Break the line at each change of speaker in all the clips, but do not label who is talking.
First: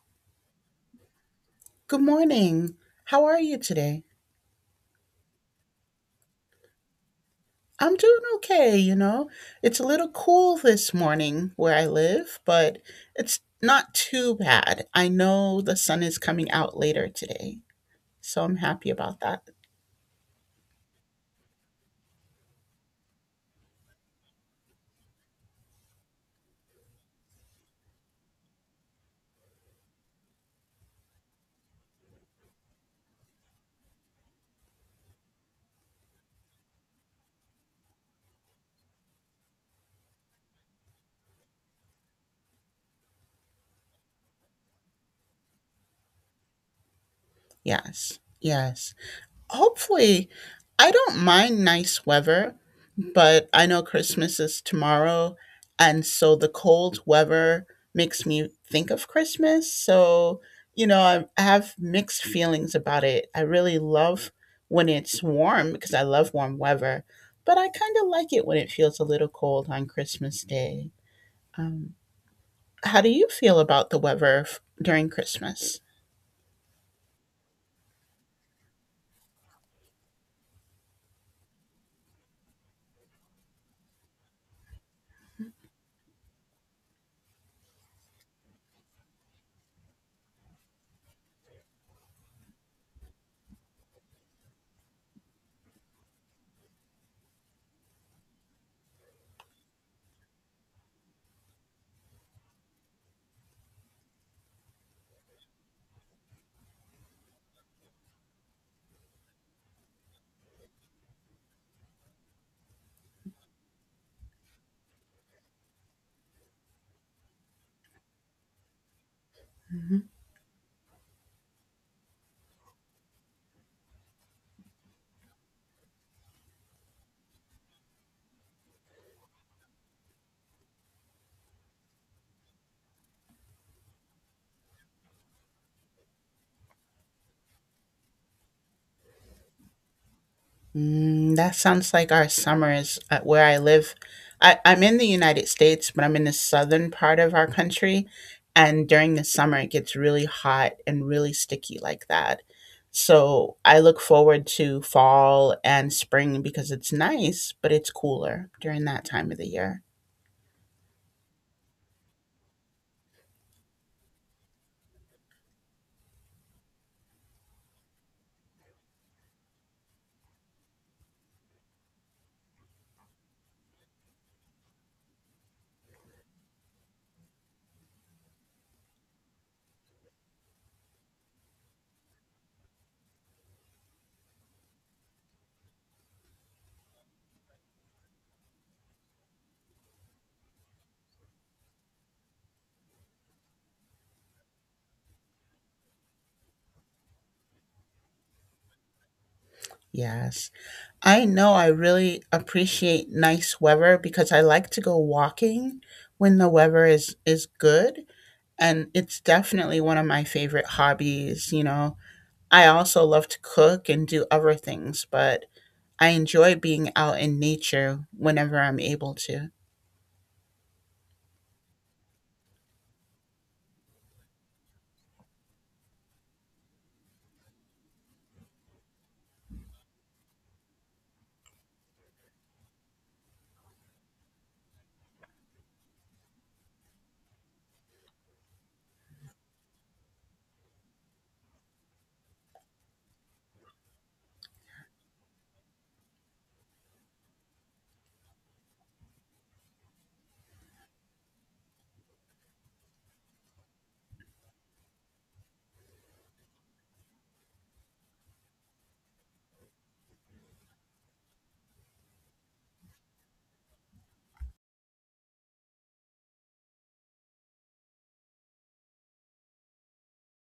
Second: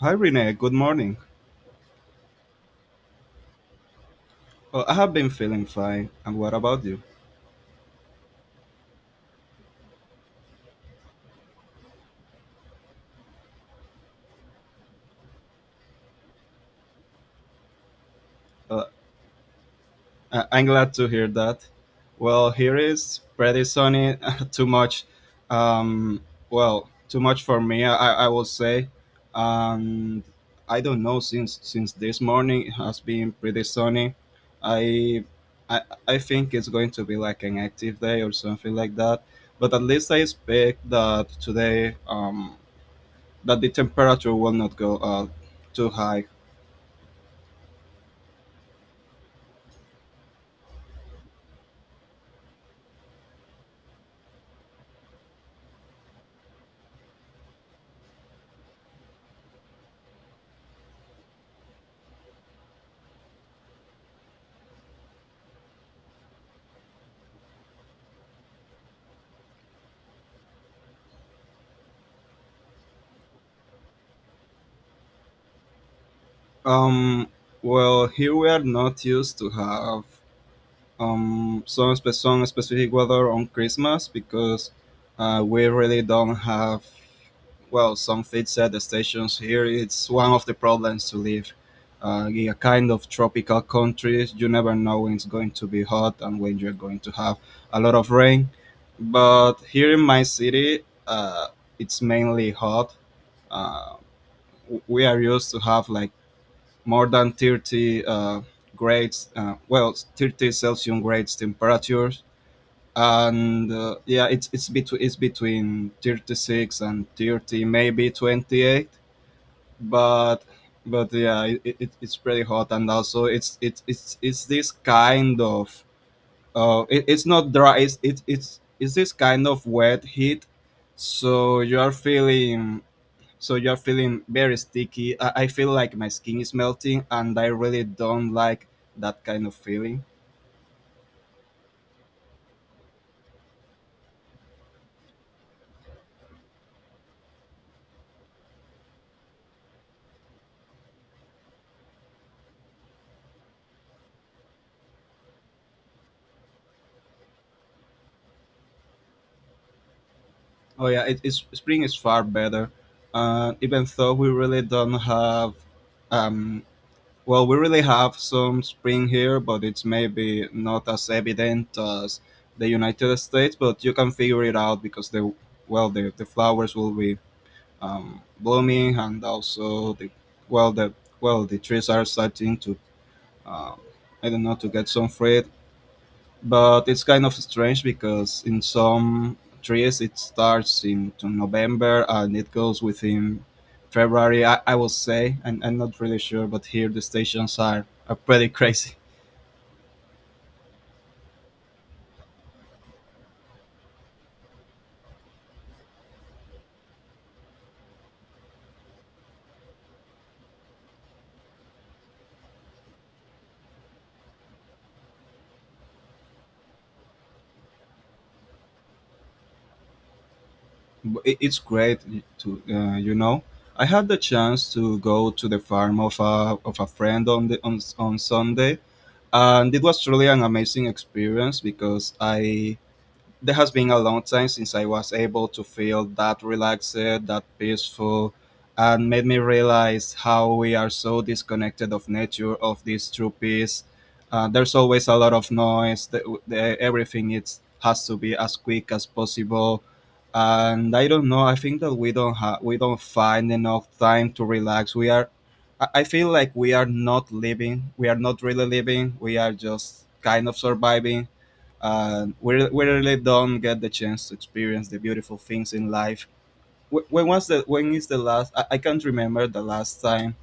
Hi Renee, good morning.
Good morning. How are you today?
Well, I have been feeling fine, and what about you?
I'm doing okay. It's a little cool this morning where I live, but it's not too bad. I know the sun is coming out later today, so I'm
Uh,
happy about that.
I'm glad to hear that. Well, here is pretty sunny, too much. Um, well, too much for me, I will say. And I don't know since this morning it has been pretty sunny. I I, I think it's going to be like an active day or something like that. But at least I expect that today that the temperature will not go too high.
Yes, yes. Hopefully, I don't mind nice weather, but I know Christmas is tomorrow. And so the cold weather makes me think of Christmas. So, I have mixed feelings about it. I really love when it's warm because I love warm weather, but I kind of like it when it feels a little cold on Christmas Day. Um, how do you feel about the weather during Christmas?
Um, well, here we are not used to have some specific weather on Christmas because we really don't have, well, some fixed set stations here. It's one of the problems to live in a kind of tropical country. You never know when it's going to be hot and when you're going to have a lot of rain. But here in my city, uh, it's mainly hot. Uh, we are used to have like more than 30 grades, well, 30 Celsius grades temperatures. And yeah, it's between 36 and 30, maybe 28. But but yeah, it's pretty hot, and also it's this kind of it's not dry. It's it, It's this kind of wet heat, so you're feeling very sticky. I feel like my skin is melting, and I really don't like that kind of feeling.
That sounds like our summers at where I live. I'm in the United States, but I'm in the southern part of our country. And during the summer, it gets really hot and really sticky like that. So I look forward to fall and spring because it's nice, but it's cooler during that time of the year.
Oh yeah, it's spring is far better. Even though we really don't have, um, well, we really have some spring here, but it's maybe not as evident as the United States. But you can figure it out because the flowers will be blooming, and also well, the the trees are starting to um, I don't know to get some fruit. But it's kind of strange because in some trees it starts in to November and it goes within February. I will say, and I'm not really sure, but here the stations are pretty crazy.
Yes. I know I really appreciate nice weather because I like to go walking when the weather is good, and it's definitely one of my favorite hobbies. I also love to cook and do other things, but I enjoy being out in nature whenever I'm able to.
It's great to you know, I had the chance to go to the farm of a friend on the on Sunday, and it was truly an amazing experience because I there has been a long time since I was able to feel that relaxed, that peaceful, and made me realize how we are so disconnected of nature, of this true peace. There's always a lot of noise. Everything has to be as quick as possible, and I don't know. I think that we don't find enough time to relax. I I feel like we are not living. We are not really living. We are just kind of surviving and we really don't get the chance to experience the beautiful things in life. When is the last? I can't remember the last time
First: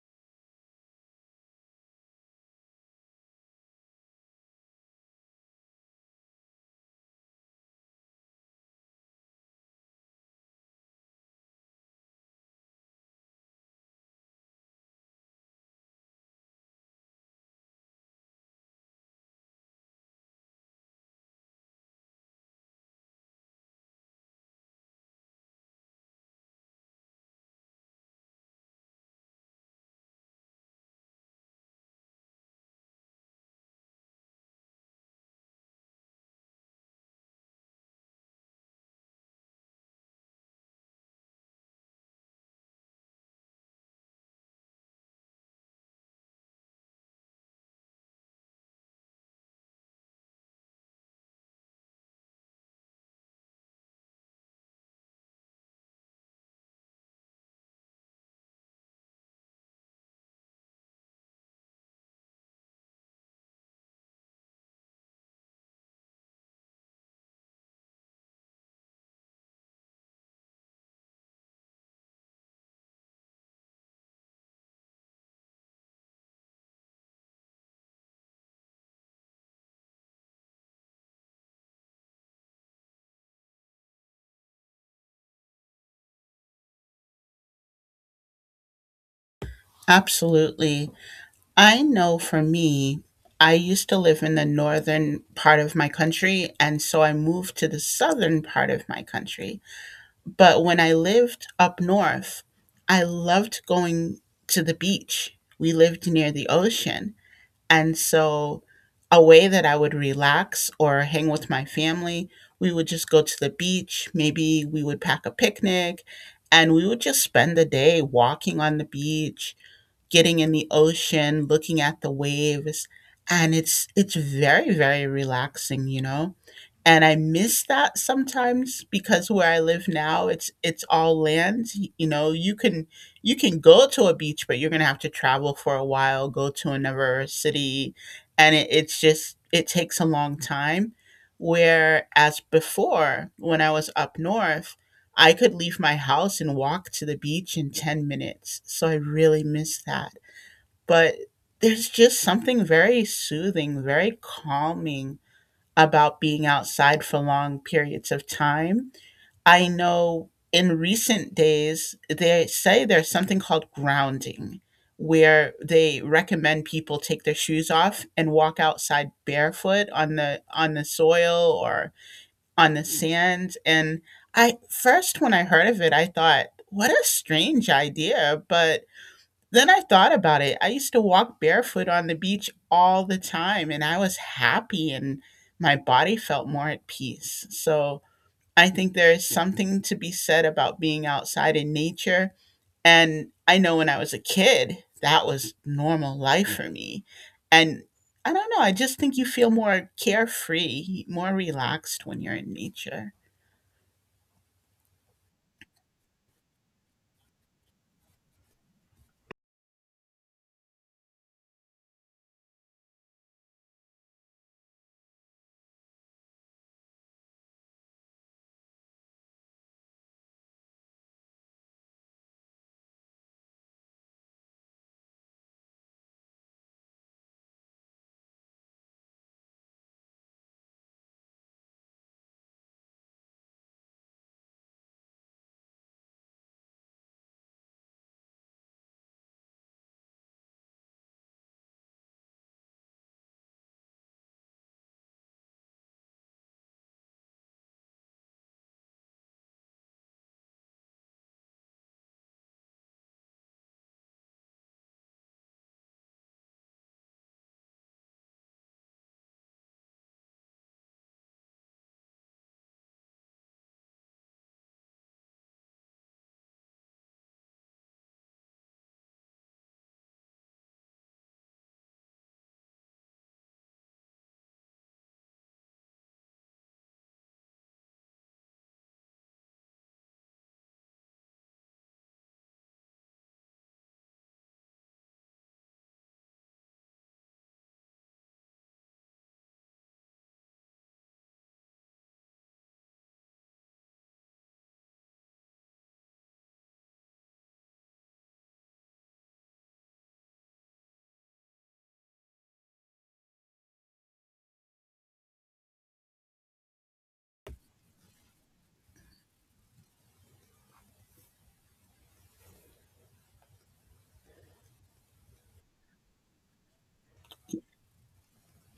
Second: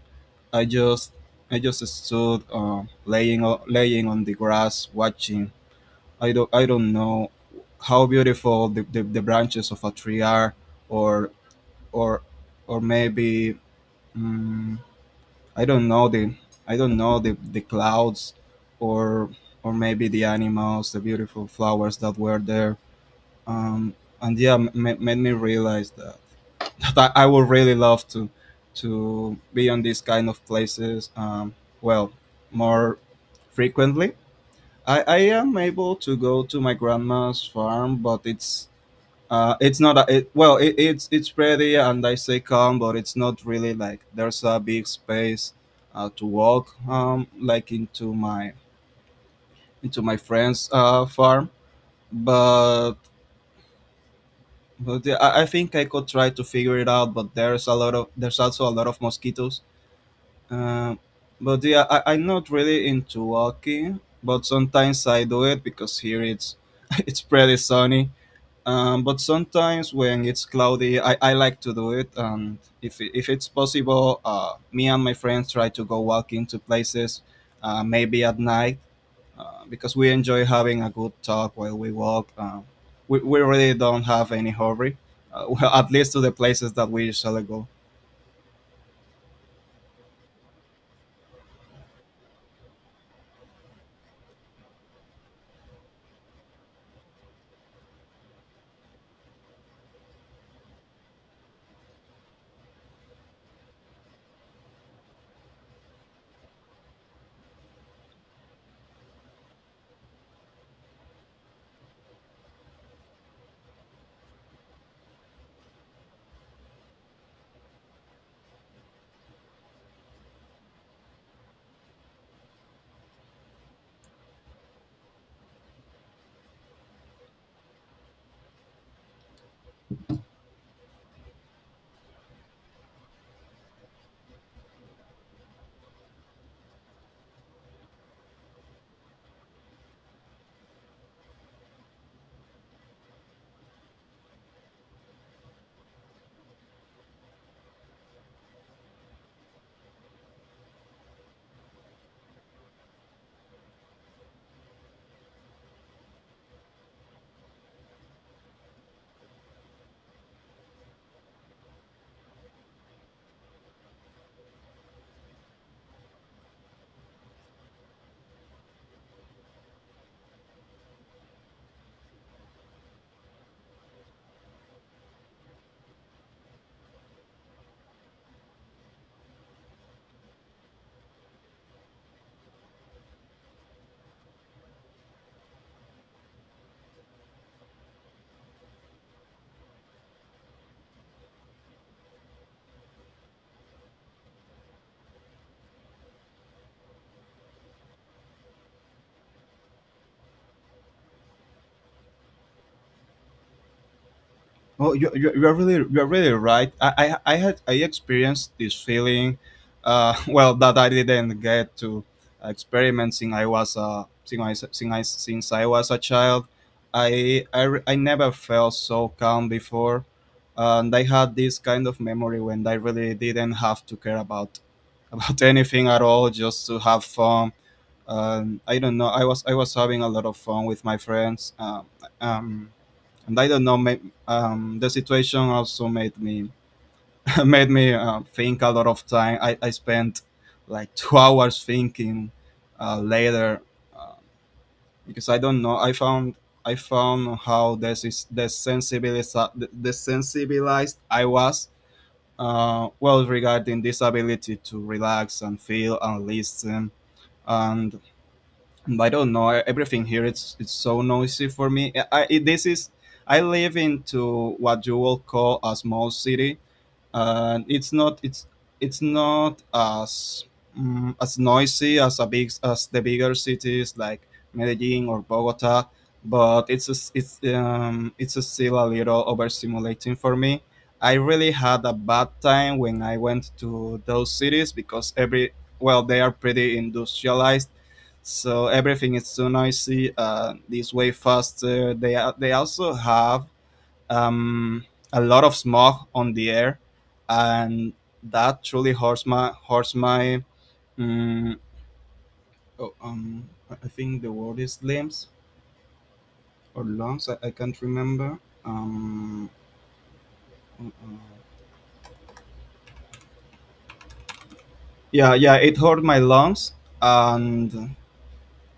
I just I just stood laying on the grass watching. I don't know how beautiful the branches of a tree are, or or or maybe mm I don't know the clouds, or or maybe the animals, the beautiful flowers that were there, um, and made me realize that I would really love to be on these kind of places. Well, more frequently. I am able to go to my grandma's farm, but it's not a, well, it's pretty, and I say calm, but it's not really like there's a big space to walk like into my friend's farm. But But yeah, I think I could try to figure it out, but there's also a lot of mosquitoes. Um, but yeah, I'm not really into walking, but sometimes I do it because here it's it's pretty sunny. But sometimes when it's cloudy, I like to do it, and if it's possible, me and my friends try to go walking to places, maybe at night because we enjoy having a good talk while we walk. We really don't have any hurry, well, at least to the places that we usually go.
Absolutely. I know for me, I used to live in the northern part of my country, and so I moved to the southern part of my country. But when I lived up north, I loved going to the beach. We lived near the ocean. And so, a way that I would relax or hang with my family, we would just go to the beach. Maybe we would pack a picnic and we would just spend the day walking on the beach, getting in the ocean, looking at the waves, and it's very, very relaxing, you know? And I miss that sometimes because where I live now, it's all land. You can go to a beach, but you're gonna have to travel for a while, go to another city, and it's just it takes a long time. Whereas before, when I was up north, I could leave my house and walk to the beach in 10 minutes. So I really miss that, but there's just something very soothing, very calming about being outside for long periods of time. I know in recent days, they say there's something called grounding, where they recommend people take their shoes off and walk outside barefoot on the soil or on the sand. And I first when I heard of it, I thought, what a strange idea, but then I thought about it. I used to walk barefoot on the beach all the time, and I was happy and my body felt more at peace. So I think there is something to be said about being outside in nature. And I know when I was a kid, that was normal life for me. And I don't know, I just think you feel more carefree, more relaxed when you're in nature.
Oh, you're really right. I had I experienced this feeling, well, that I didn't get to experiment since I was a child. I never felt so calm before, and I had this kind of memory when I really didn't have to care about anything at all just to have fun. I don't know. I was having a lot of fun with my friends. Um, and I don't know. May- the situation also made me made me think a lot of time. I spent like two hours thinking later uh, because I don't know. I found how this is desensibilized I was, well regarding this ability to relax and feel and listen and I don't know everything here. It's so noisy for me. I this is I live into what you will call a small city, and it's not as as noisy as a big as the bigger cities like Medellin or Bogota, but it's a still a little overstimulating for me. I really had a bad time when I went to those cities because every well they are pretty industrialized, so everything is so noisy, this way faster. They also have um, a lot of smog on the air, and that truly hurts my mm, oh, I think the word is limbs or lungs. I can't remember. Um, uh, uh, yeah, it hurt my lungs, and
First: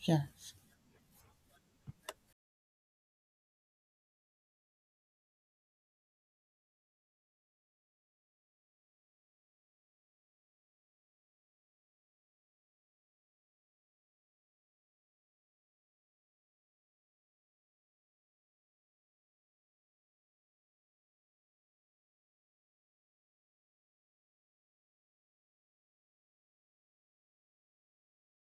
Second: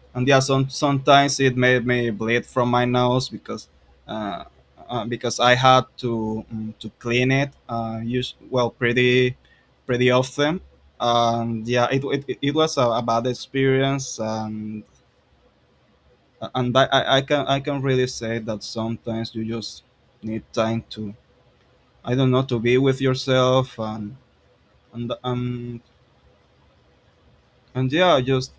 Yeah,
and yeah, sometimes it made me bleed from my nose uh, because I had to clean it use well pretty pretty often. And yeah, it was a bad experience, and I can really say that sometimes you just need time to I don't know to be with yourself and um and yeah just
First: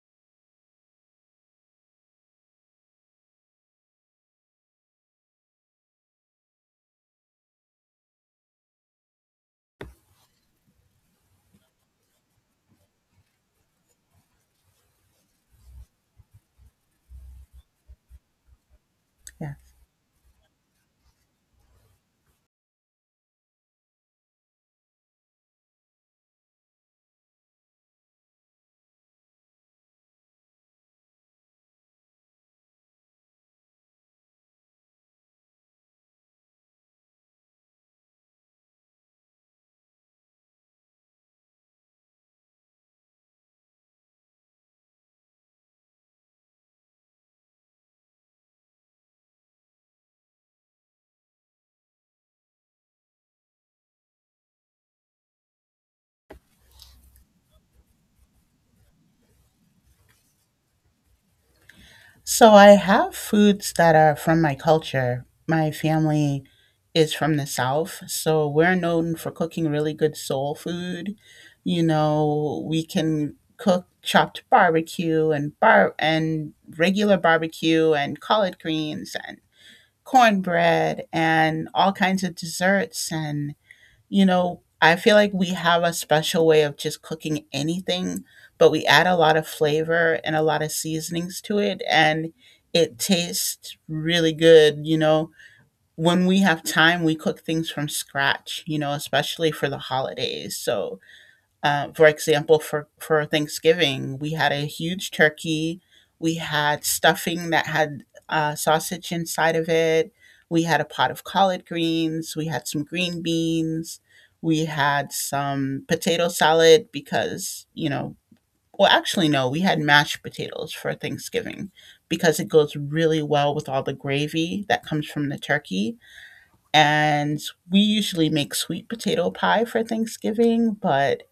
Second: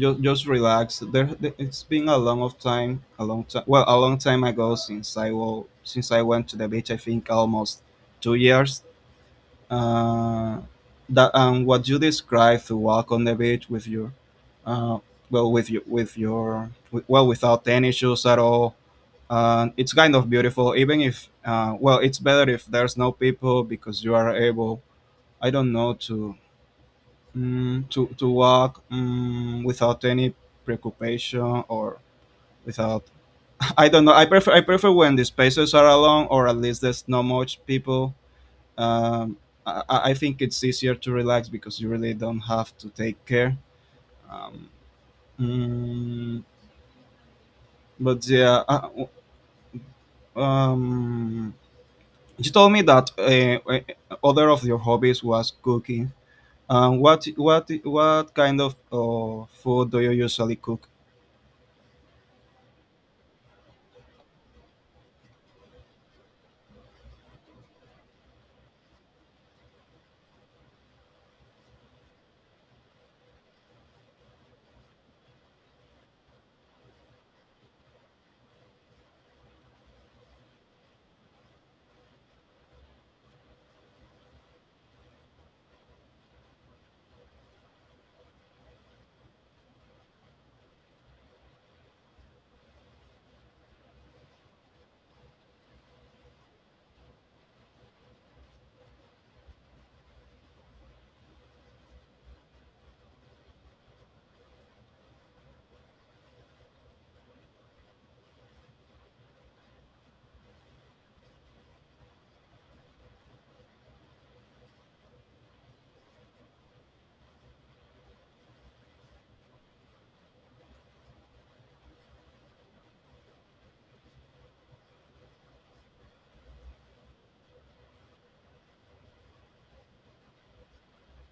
just relax. It's been a long time. Well, a long time ago since since I went to the beach. I think almost 2 years. Uh, that and what you described to walk on the beach with your, uh, well, with you, with your, with, well, without any shoes at all.
yeah.
It's kind of beautiful, even if, well, it's better if there's no people because you are able, I don't know, to to walk, without any preoccupation or without I don't know. I prefer when the spaces are alone or at least there's not much people. Um, I think it's easier to relax because you really don't have to take care. Um, mm, but yeah, um, you told me that other of your hobbies was cooking. What kind of food do you usually cook?
So I have foods that are from my culture. My family is from the South, so we're known for cooking really good soul food. You know, we can cook chopped barbecue and bar and regular barbecue and collard greens and cornbread and all kinds of desserts, and you know, I feel like we have a special way of just cooking anything, but we add a lot of flavor and a lot of seasonings to it, and it tastes really good. You know, when we have time, we cook things from scratch, you know, especially for the holidays. So, for example, for Thanksgiving, we had a huge turkey. We had stuffing that had sausage inside of it. We had a pot of collard greens. We had some green beans. We had some potato salad because, you know, well, actually, no, we had mashed potatoes for Thanksgiving because it goes really well with all the gravy that comes from the turkey. And we usually make sweet potato pie for Thanksgiving, but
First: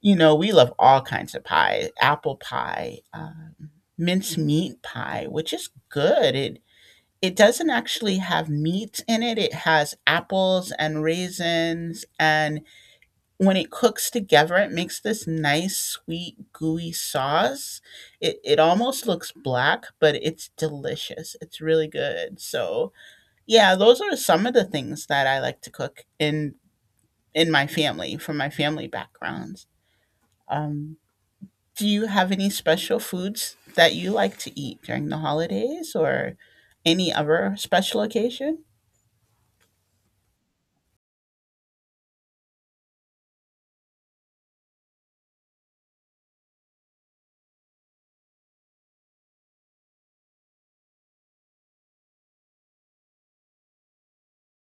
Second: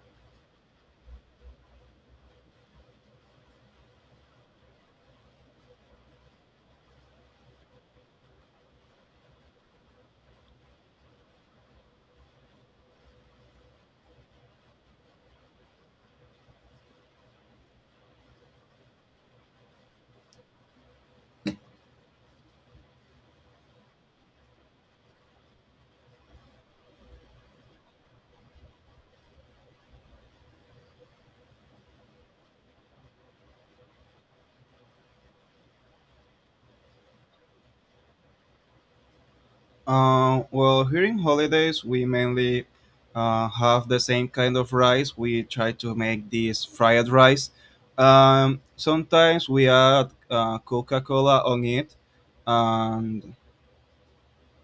you know, we love all kinds of pie, apple pie, mincemeat pie, which is good. It doesn't actually have meat in it. It has apples and raisins, and when it cooks together, it makes this nice, sweet, gooey sauce. It almost looks black, but it's delicious. It's really good. So yeah, those are some of the things that I like to cook in my family, from my family backgrounds. Um, do you have any special foods that you like to eat during the holidays or any other special occasion?
Well, here in holidays, we mainly have the same kind of rice. We try to make this fried rice. Sometimes we add Coca Cola on it, and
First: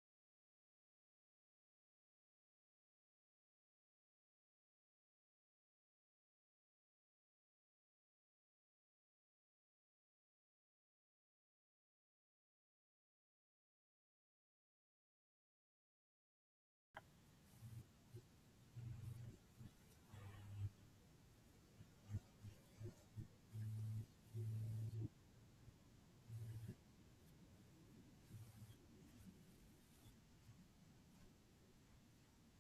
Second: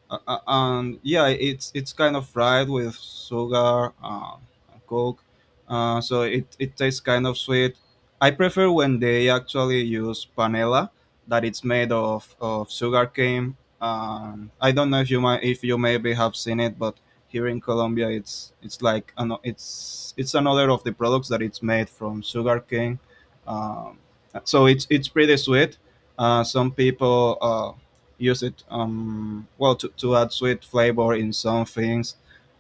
and yeah, it's kind of fried with sugar, and coke, so it tastes kind of sweet. I prefer when they actually use panela, that it's made of sugar cane. I don't know if you might if you maybe have seen it, but here in Colombia, it's like an, it's another of the products that it's made from sugar cane. Um, so it's pretty sweet. Some people use it well to add sweet flavor in some things,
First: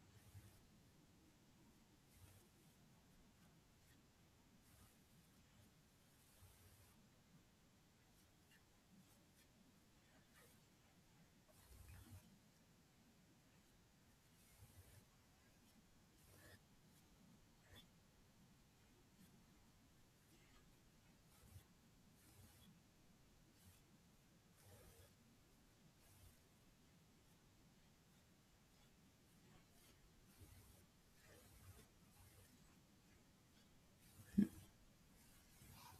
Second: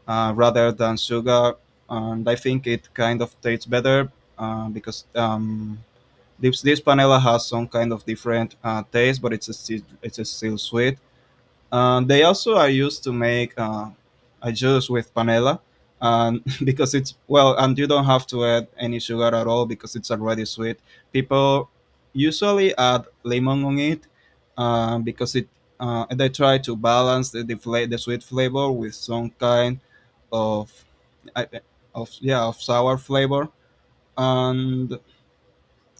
rather than sugar, and I think it kind of tastes better because this panela has some kind of different taste but it's a still sweet. They also are used to make a juice with panela, and because and you don't have to add any sugar at all because it's already sweet. People usually add lemon on it because it they try to balance the sweet flavor with some kind of I- of yeah, of sour flavor. And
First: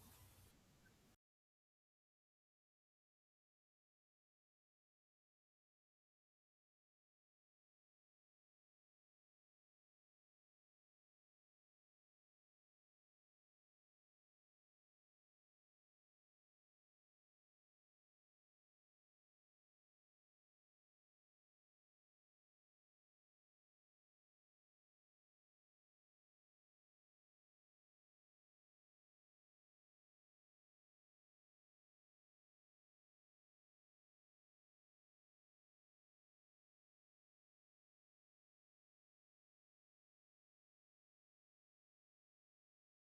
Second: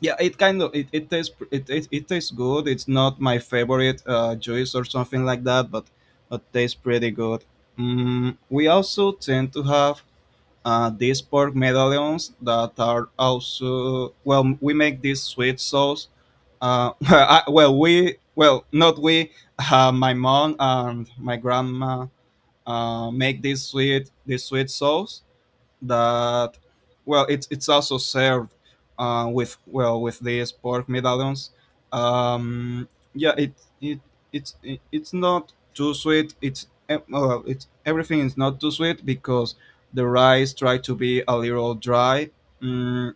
yeah, it kind of, it tastes good. It's not my favorite juice or something like that, but it tastes pretty good. We also tend to have these pork medallions that are also, well, we make this sweet sauce, I, well we well not we my mom and my grandma make this sweet sauce that, well, it's also served, with these pork medallions. um, yeah, it it's not too sweet. It's em- uh, it's everything is not too sweet because the rice try to be a little dry. mm,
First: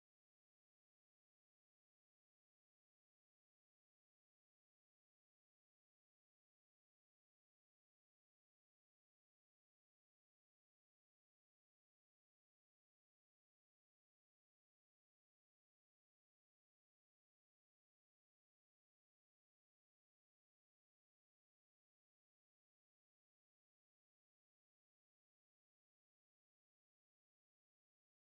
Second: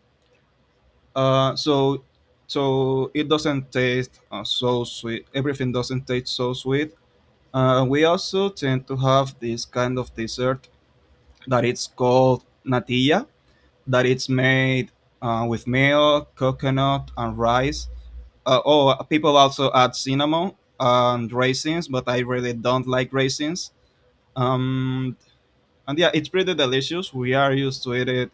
uh, so so it doesn't taste, so sweet. Everything doesn't taste so sweet. We also tend to have this kind of dessert that it's called natilla, that it's made with milk, coconut, and rice. Oh, people also add cinnamon and raisins, but I really don't like raisins. Um, and yeah, it's pretty delicious. We are used to eat it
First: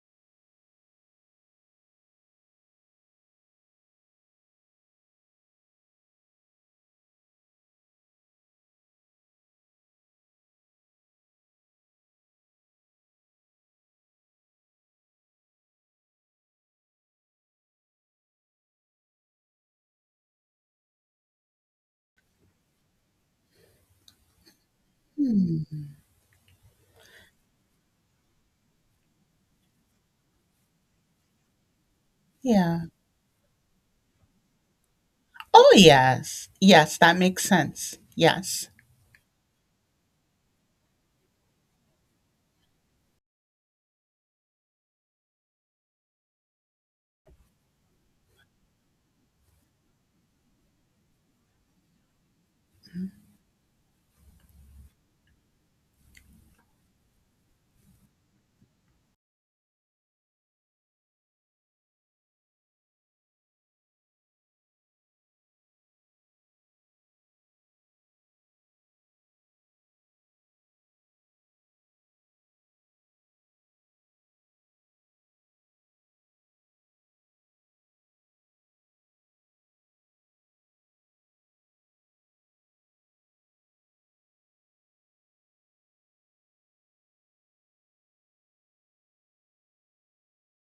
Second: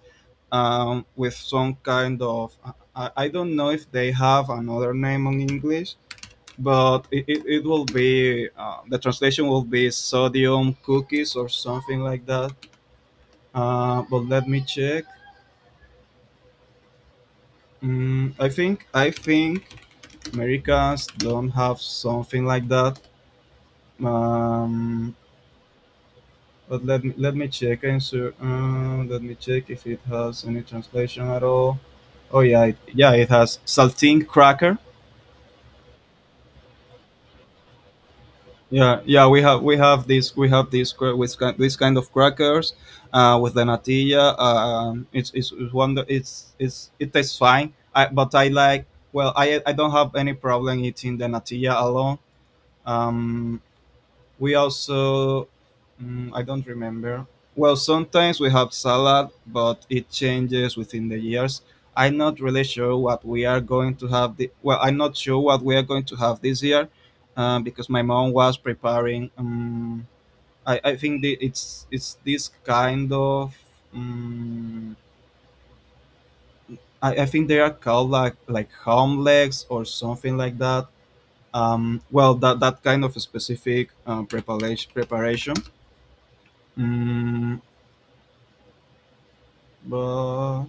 with some kind of... I don't know if they have another name in English, but it will be, the translation will be sodium cookies or something like that. But let me check. I think Americans don't have something like that. Um,
Hmm,
but let me check and let me check if it has any translation at all. Oh yeah, it,
yeah.
yeah, it has saltine cracker.
Oh, yes. Yes, that makes sense. Yes.
Yeah, yeah, we have this kind of crackers with the natilla. It's wonder it's it tastes fine. But I like, well, I don't have any problem eating the natilla alone. Um, We also, I don't remember. Well, sometimes we have salad, but it changes within the years. I'm not really sure what we are going to have. Well, I'm not sure what we are going to have this year, because my mom was preparing. I think it's this kind of. Um, I think they are called like, legs or something like that. Well, that kind of specific, preparation. Mm, but,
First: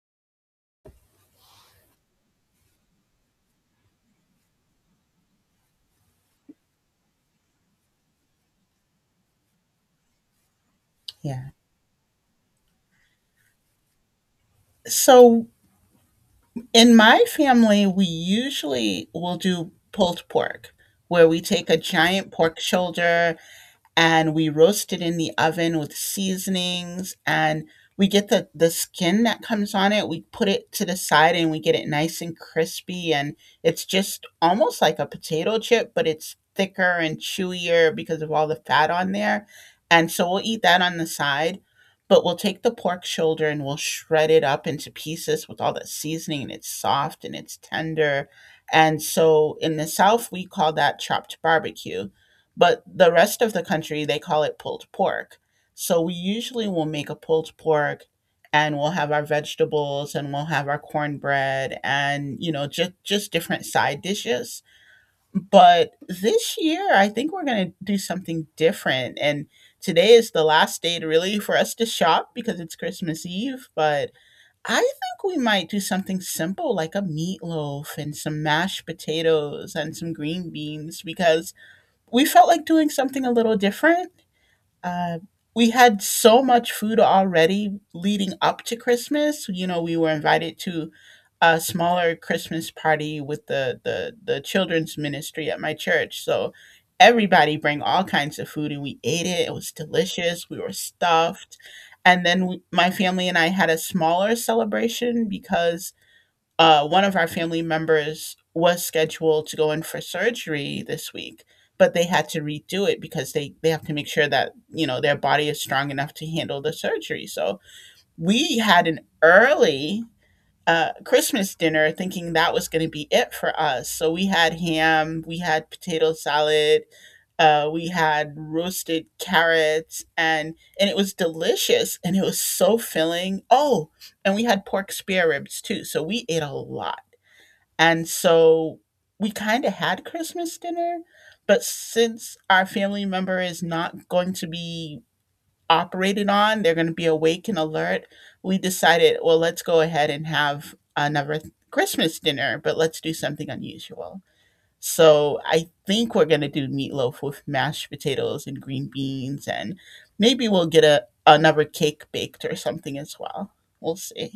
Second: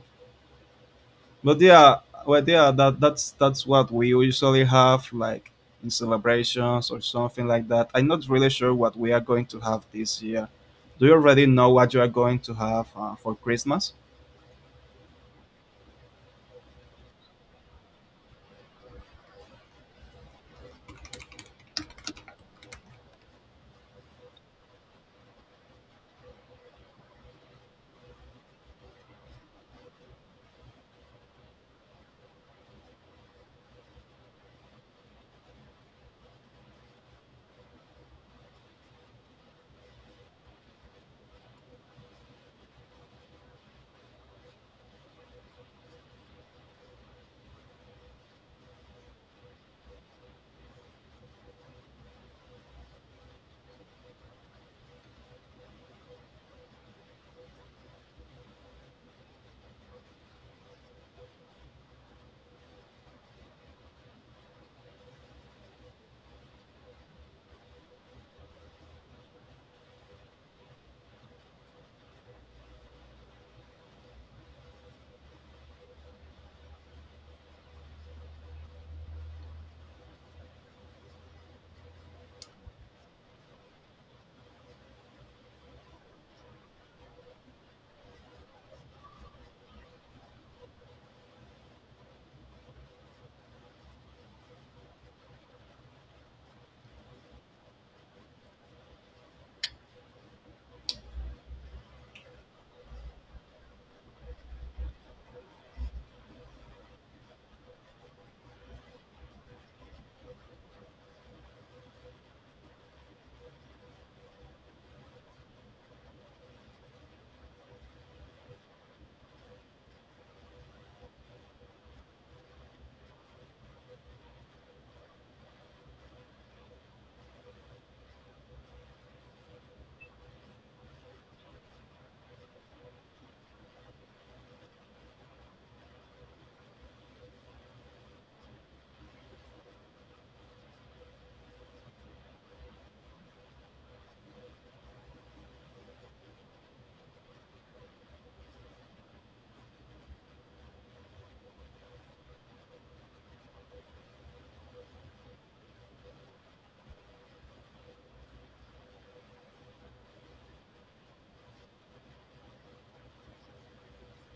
yeah, well, yeah, that's what we usually have, like, in celebrations or something like that. I'm not really sure what we are going to have this year. Do you already
Yeah.
know what you are going to have for Christmas?
So in my family, we usually will do pulled pork, where we take a giant pork shoulder and we roast it in the oven with seasonings, and we get the skin that comes on it. We put it to the side and we get it nice and crispy, and it's just almost like a potato chip, but it's thicker and chewier because of all the fat on there. And so we'll eat that on the side, but we'll take the pork shoulder and we'll shred it up into pieces with all the seasoning, and it's soft and it's tender. And so in the South we call that chopped barbecue, but the rest of the country, they call it pulled pork. So we usually will make a pulled pork, and we'll have our vegetables and we'll have our cornbread, and you know, just different side dishes, but this year I think we're going to do something different. And today is the last day to really for us to shop because it's Christmas Eve, but I think we might do something simple like a meatloaf and some mashed potatoes and some green beans because we felt like doing something a little different. Uh, we had so much food already leading up to Christmas. You know, we were invited to a smaller Christmas party with the children's ministry at my church. So everybody bring all kinds of food, and we ate it. It was delicious. We were stuffed, and then we, my family and I had a smaller celebration because one of our family members was scheduled to go in for surgery this week, but they had to redo it because they have to make sure that, you know, their body is strong enough to handle the surgery. So we had an early Christmas dinner thinking that was going to be it for us. So we had ham, we had potato salad, we had roasted carrots, and it was delicious and it was so filling. Oh, and we had pork spare ribs too. So we ate a lot. And so we kind of had Christmas dinner, but since our family member is not going to be operated on, they're going to be awake and alert, we decided, well, let's go ahead and have another Christmas dinner, but let's do something unusual. So I think we're going to do meatloaf with mashed potatoes and green beans, and maybe we'll get another cake baked or something as well. We'll see.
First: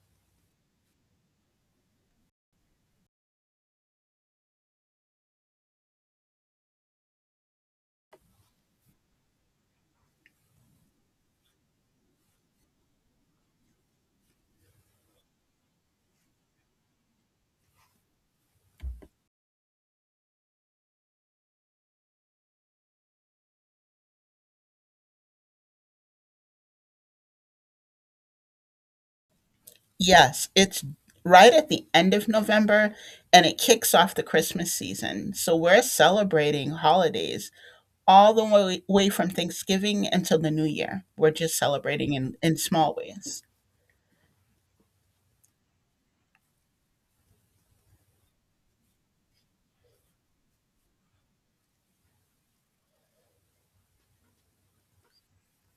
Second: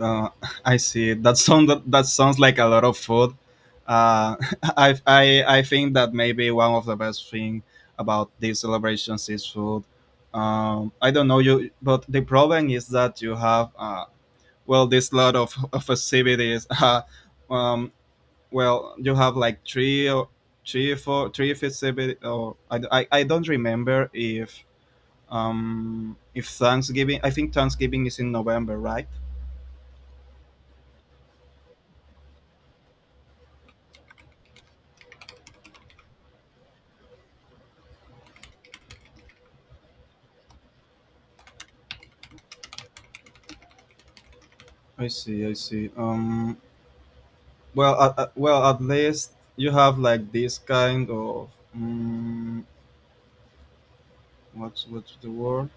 uh, I see, sounds like a lot of food. uh, I think that maybe one of the best thing about these celebrations is food. I don't know you, but the problem is that you have, well, this lot of facilities. Um, well, you have like three or three or four three facilities, or I don't remember if... if Thanksgiving... I think Thanksgiving is in November, right?
Yes, it's right at the end of November, and it kicks off the Christmas season. So we're celebrating holidays all the way, way from Thanksgiving until the New Year. We're just celebrating in small ways.
I see, I see. Well, at least you have like this kind of, um, what's, the word?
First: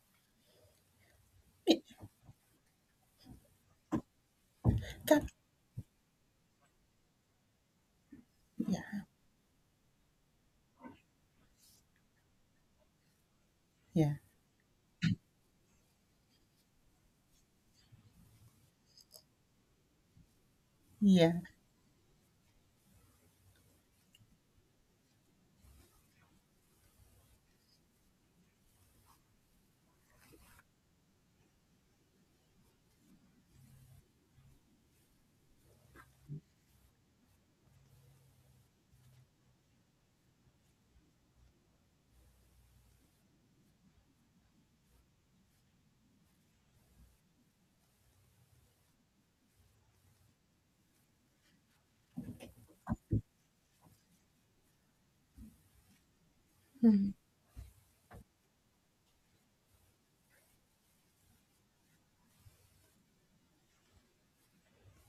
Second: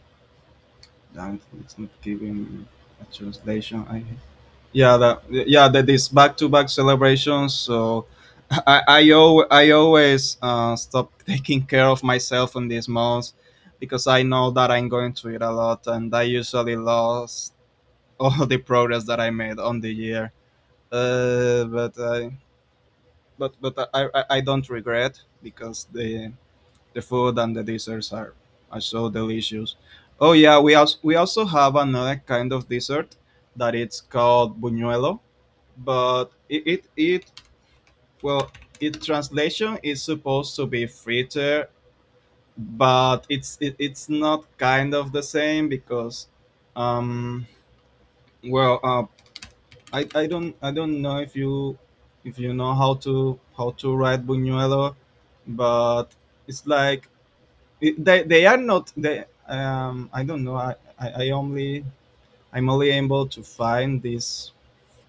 Damn,
Yeah,
it's not giving a translation. i yeah that
that-
yeah that these back-to-back celebrations, so
yeah,
I always stop, taking care of myself in these months, because
yeah.
I know that I'm going to eat a lot and I usually lost all the progress that I made on the year.
Yeah.
uh, but i but I don't regret, because the food and the desserts are so delicious. Oh yeah, we also have another kind of dessert that it's called buñuelo. But it well, it translation is supposed to be fritter. But it's not kind of the same, because, um well, I don't know if you know how to write buñuelo. But it's like...
Mhm.
they are not they, I don't know, I only... I'm only able to find this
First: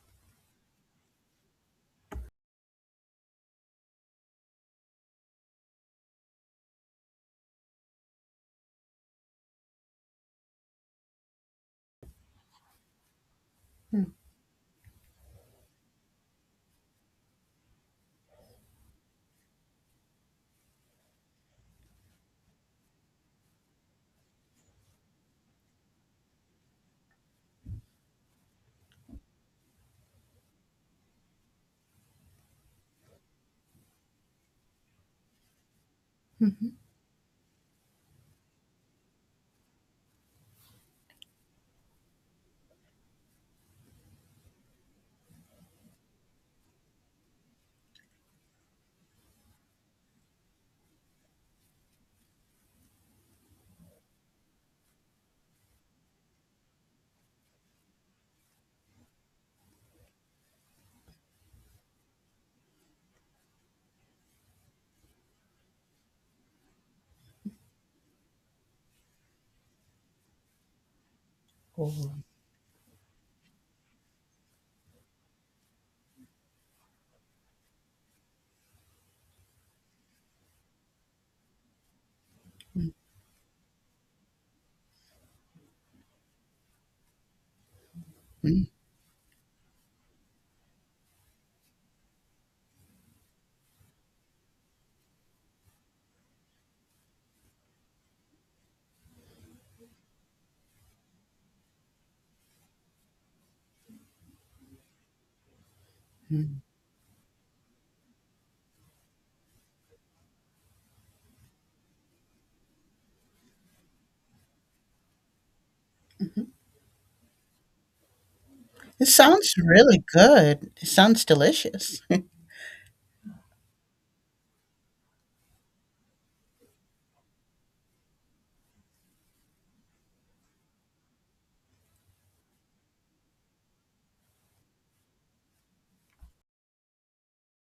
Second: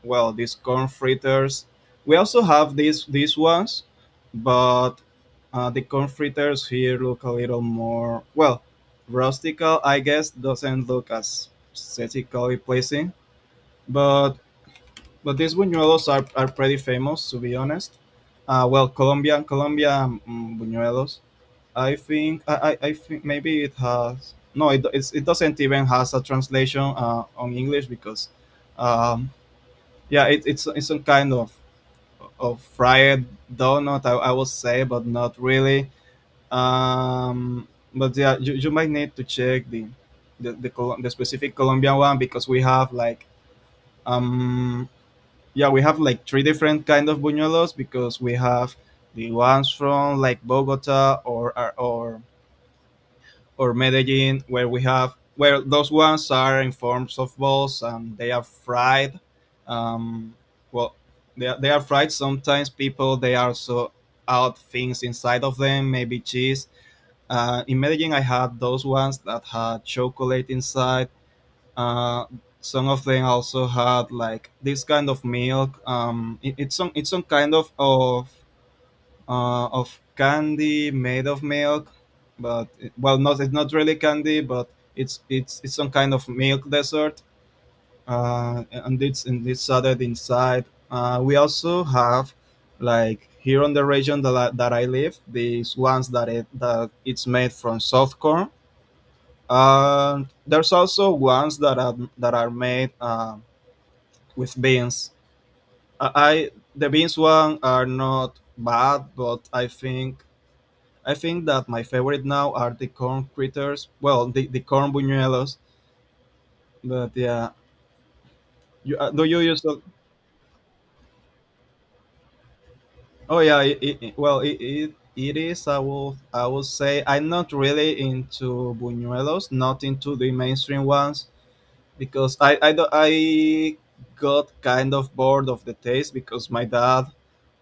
well, these corn fritters. We also have these ones, but, the corn fritters here look a little more, well, rustical, I guess. Doesn't look as aesthetically pleasing,
Mhm.
but these buñuelos are, pretty famous, to be honest. Well, Colombian buñuelos. I think maybe it has no it doesn't even has a translation on English, because, um, yeah, it's some kind of fried donut, I will say, but not really. Um, but yeah, you might need to check the specific Colombian one, because we have like, um yeah, we have like three different kind of buñuelos, because we have the ones from like Bogota, or or Medellin, where we have... where those ones are in forms of balls and they are fried. Um, well, they are fried. Sometimes people they also add things inside of them, maybe cheese. In Medellin, I had those ones that had chocolate inside.
Oh,
Uh, some of them also had like this kind of milk. It's some kind of candy made of milk, but well, not, it's not really candy, but it's some kind of milk dessert, and it's added inside. We also have, like, here on the region that I live, these ones that it's made from soft corn. And there's also ones that are made with beans. I
mhm.
The beans one are not bad, but I think that my favorite now are the corn critters. Well, the corn buñuelos. But yeah,
It
do you
sounds
use?
really good. It sounds delicious.
Oh yeah. It is. I will, say I'm not really into buñuelos. Not into the mainstream ones, because I got kind of bored of the taste, because my dad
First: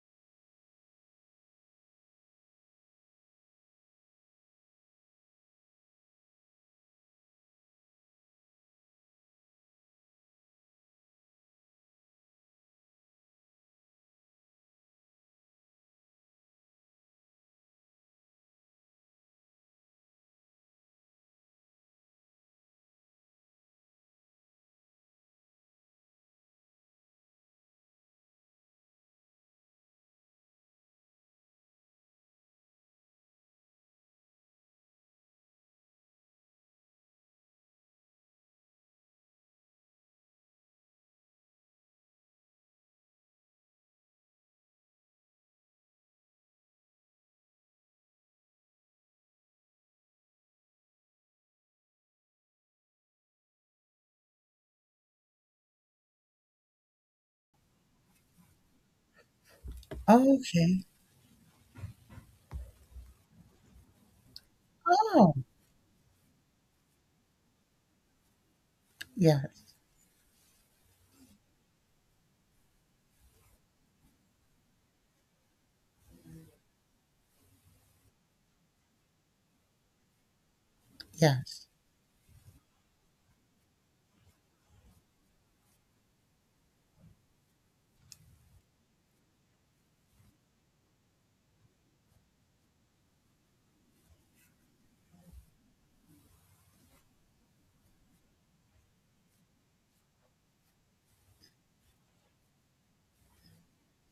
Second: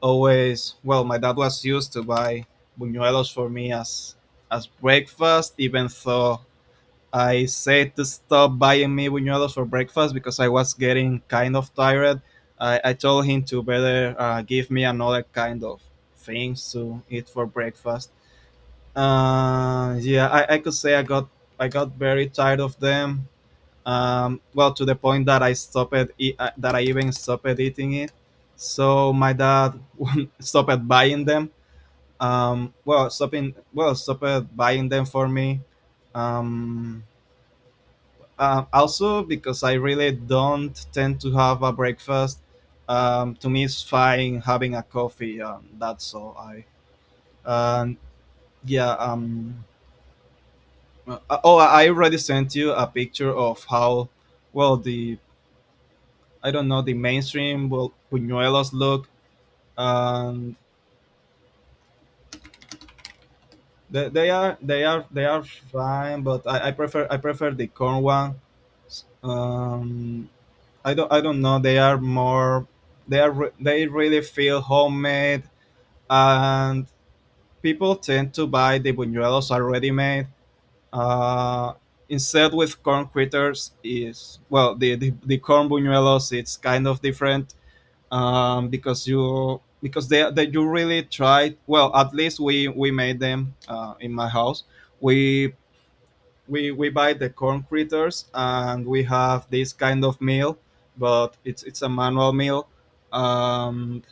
always well, my dad was used to buy buñuelos for me as, breakfast, even though I said to stop buying me buñuelos for breakfast, because I was getting kind of tired. I told him to better give me another kind of things to eat for breakfast. Yeah, I could say I got, very tired of them. Well, to the point that that I even stopped eating it. So my dad stopped buying them. Well, stopping, stopped buying them for me. Um, Also, because I really don't tend to have a breakfast, to me it's fine having a coffee. That's all. I and yeah. Uh, oh, I already sent you a picture of how... well, the... I don't know, the mainstream buñuelos look. And
Okay.
they
Oh,
are fine, but I prefer the corn one.
yes,
Um, I don't know. They are more... they really feel homemade, and people tend to buy the buñuelos already made.
yes.
Uh, Instead, with corn critters is, well, the corn buñuelos, it's kind of different, because you because they that you really try, well, at least we made them in my house. we we buy the corn critters, and we have this kind of meal, but it's a manual meal. um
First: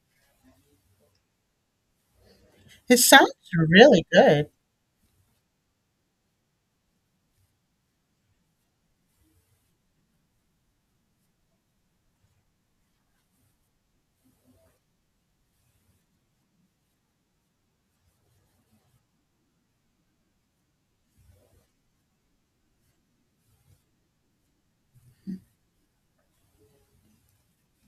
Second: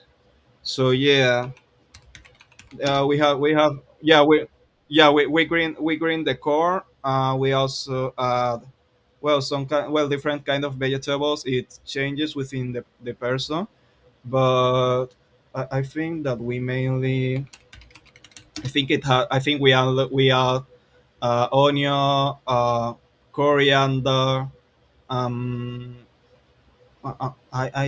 so yeah.
It sounds
We have
really
yeah we
good.
Yeah, we green the corn, we also add, well, some kind... well, different kind of vegetables. It changes within the person, but I think that we mainly, I think it ha- I think we are... onion, coriander. Um, I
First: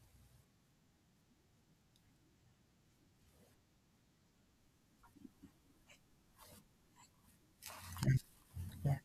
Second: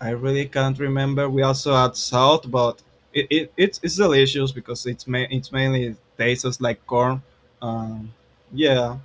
really can't remember. We also add salt, but it's delicious, because it's mainly tastes like corn. Um, yeah.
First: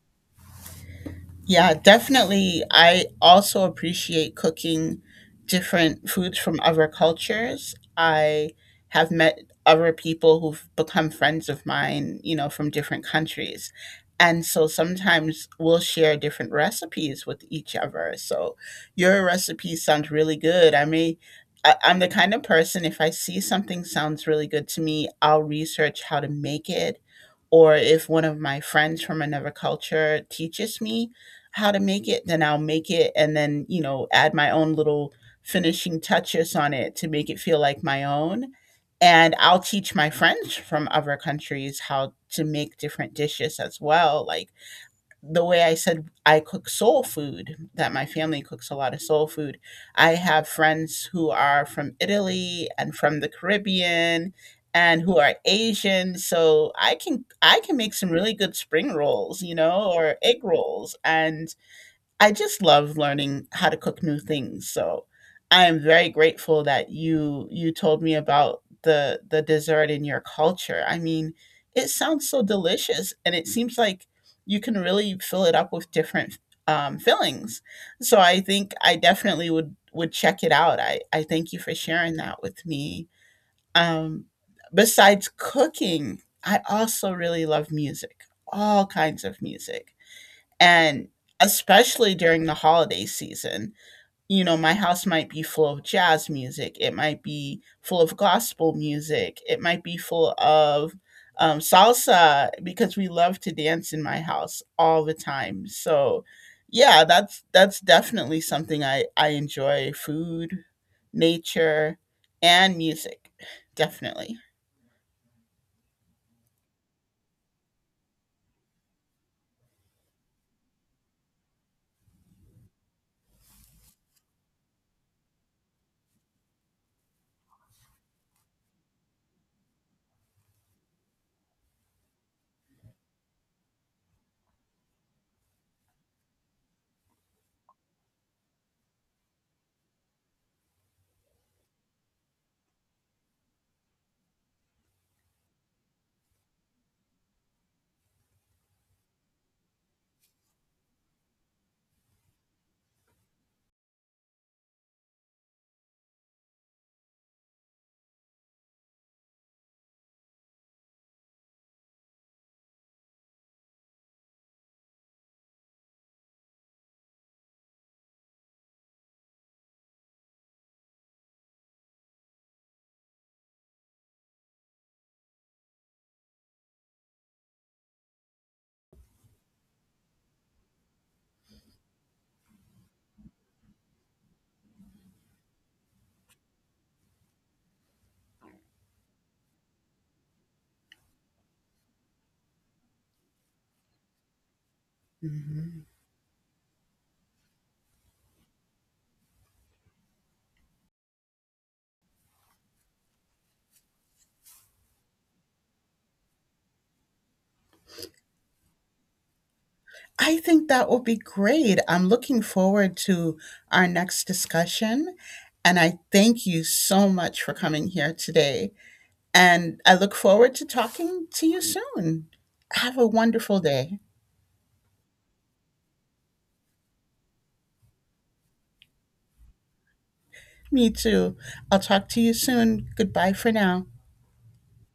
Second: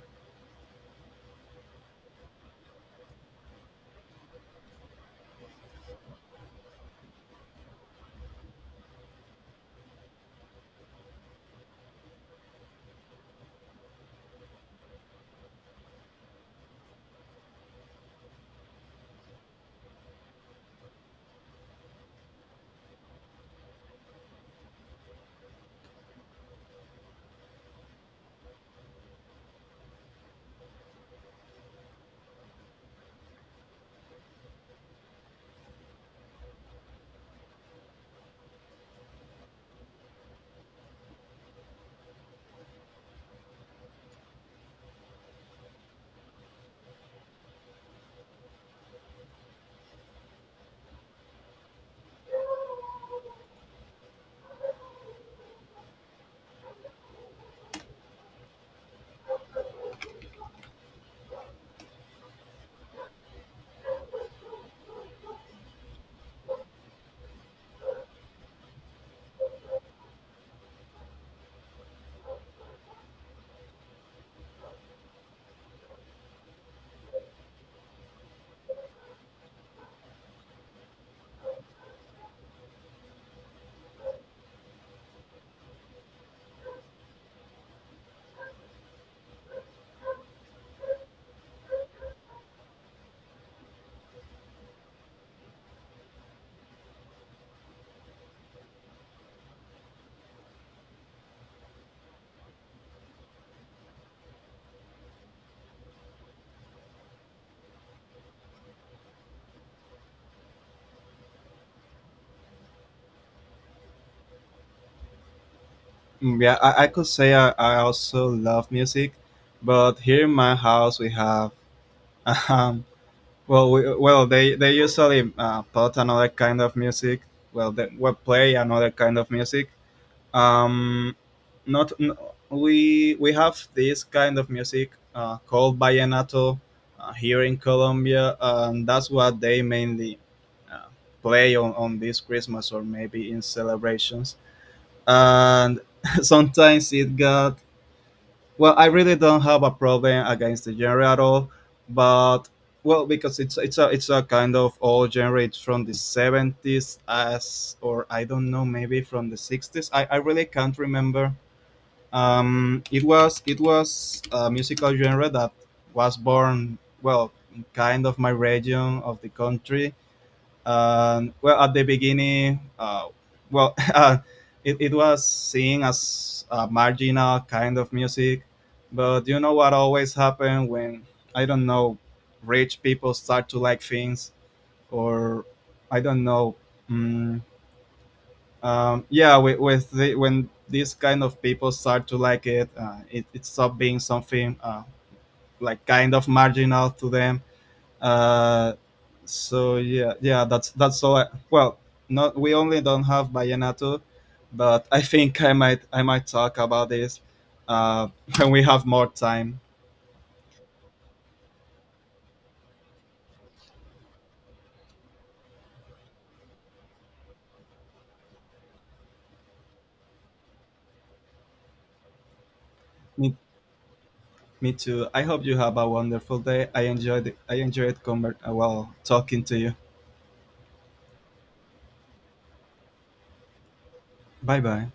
Yeah, definitely. I also appreciate cooking different foods from other cultures. I have met other people who've become friends of mine, you know, from different countries. And so sometimes we'll share different recipes with each other. So your recipe sounds really good. I'm the kind of person, if I see something sounds really good to me, I'll research how to make it. Or if one of my friends from another culture teaches me how to make it, then I'll make it and then, you know, add my own little finishing touches on it to make it feel like my own. And I'll teach my friends from other countries how to make different dishes as well. Like the way I said I cook soul food, that my family cooks a lot of soul food. I have friends who are from Italy and from the Caribbean and who are Asian, so I can make some really good spring rolls, you know, or egg rolls, and I just love learning how to cook new things, so I am very grateful that you told me about the dessert in your culture. I mean, it sounds so delicious, and it seems like you can really fill it up with different fillings. So I think I definitely would check it out. I thank you for sharing that with me. Um, Besides cooking, I also really love music, all kinds of music. And especially during the holiday season, you know, my house might be full of jazz music, it might be full of gospel music, it might be full of salsa because we love to dance in my house all the time. So, yeah, that's definitely something I enjoy: food, nature, and music, definitely.
Yeah. I could say I also love music, but here in my house we have, um well, they usually put another kind of music. Well, they will play another kind of music. um not n- We have this kind of music, called vallenato, here in Colombia, and that's what they mainly uh, play on this Christmas or maybe in celebrations. And sometimes it got, well... I really don't have a problem against the genre at all, but, well, because it's a kind of old genre. It's from the 70s, as or, I don't know, maybe from the 60s. I really can't remember. It was... a musical genre that was born, well, in kind of my region of the country. Well, at the beginning, well, it was seen as a marginal kind of music, but you know what always happens when, I don't know, rich people start to like things, or I don't know. mm yeah, when these kind of people start to like it, it stops being something,
Mhm.
like, kind of marginal to them, uh, so yeah, yeah, that's all. Well, not, we only don't have vallenato, but I think I might, talk about this uh, when we have more time.
I think that will be great. I'm looking forward to our next discussion. And I thank you so much for coming here today. And I look forward to talking to you soon. Have a
Me,
wonderful day.
me too. I hope you have a wonderful day. I enjoyed it. I enjoyed well, talking to you.
Me too. I'll talk to you soon. Goodbye for now.
Bye bye.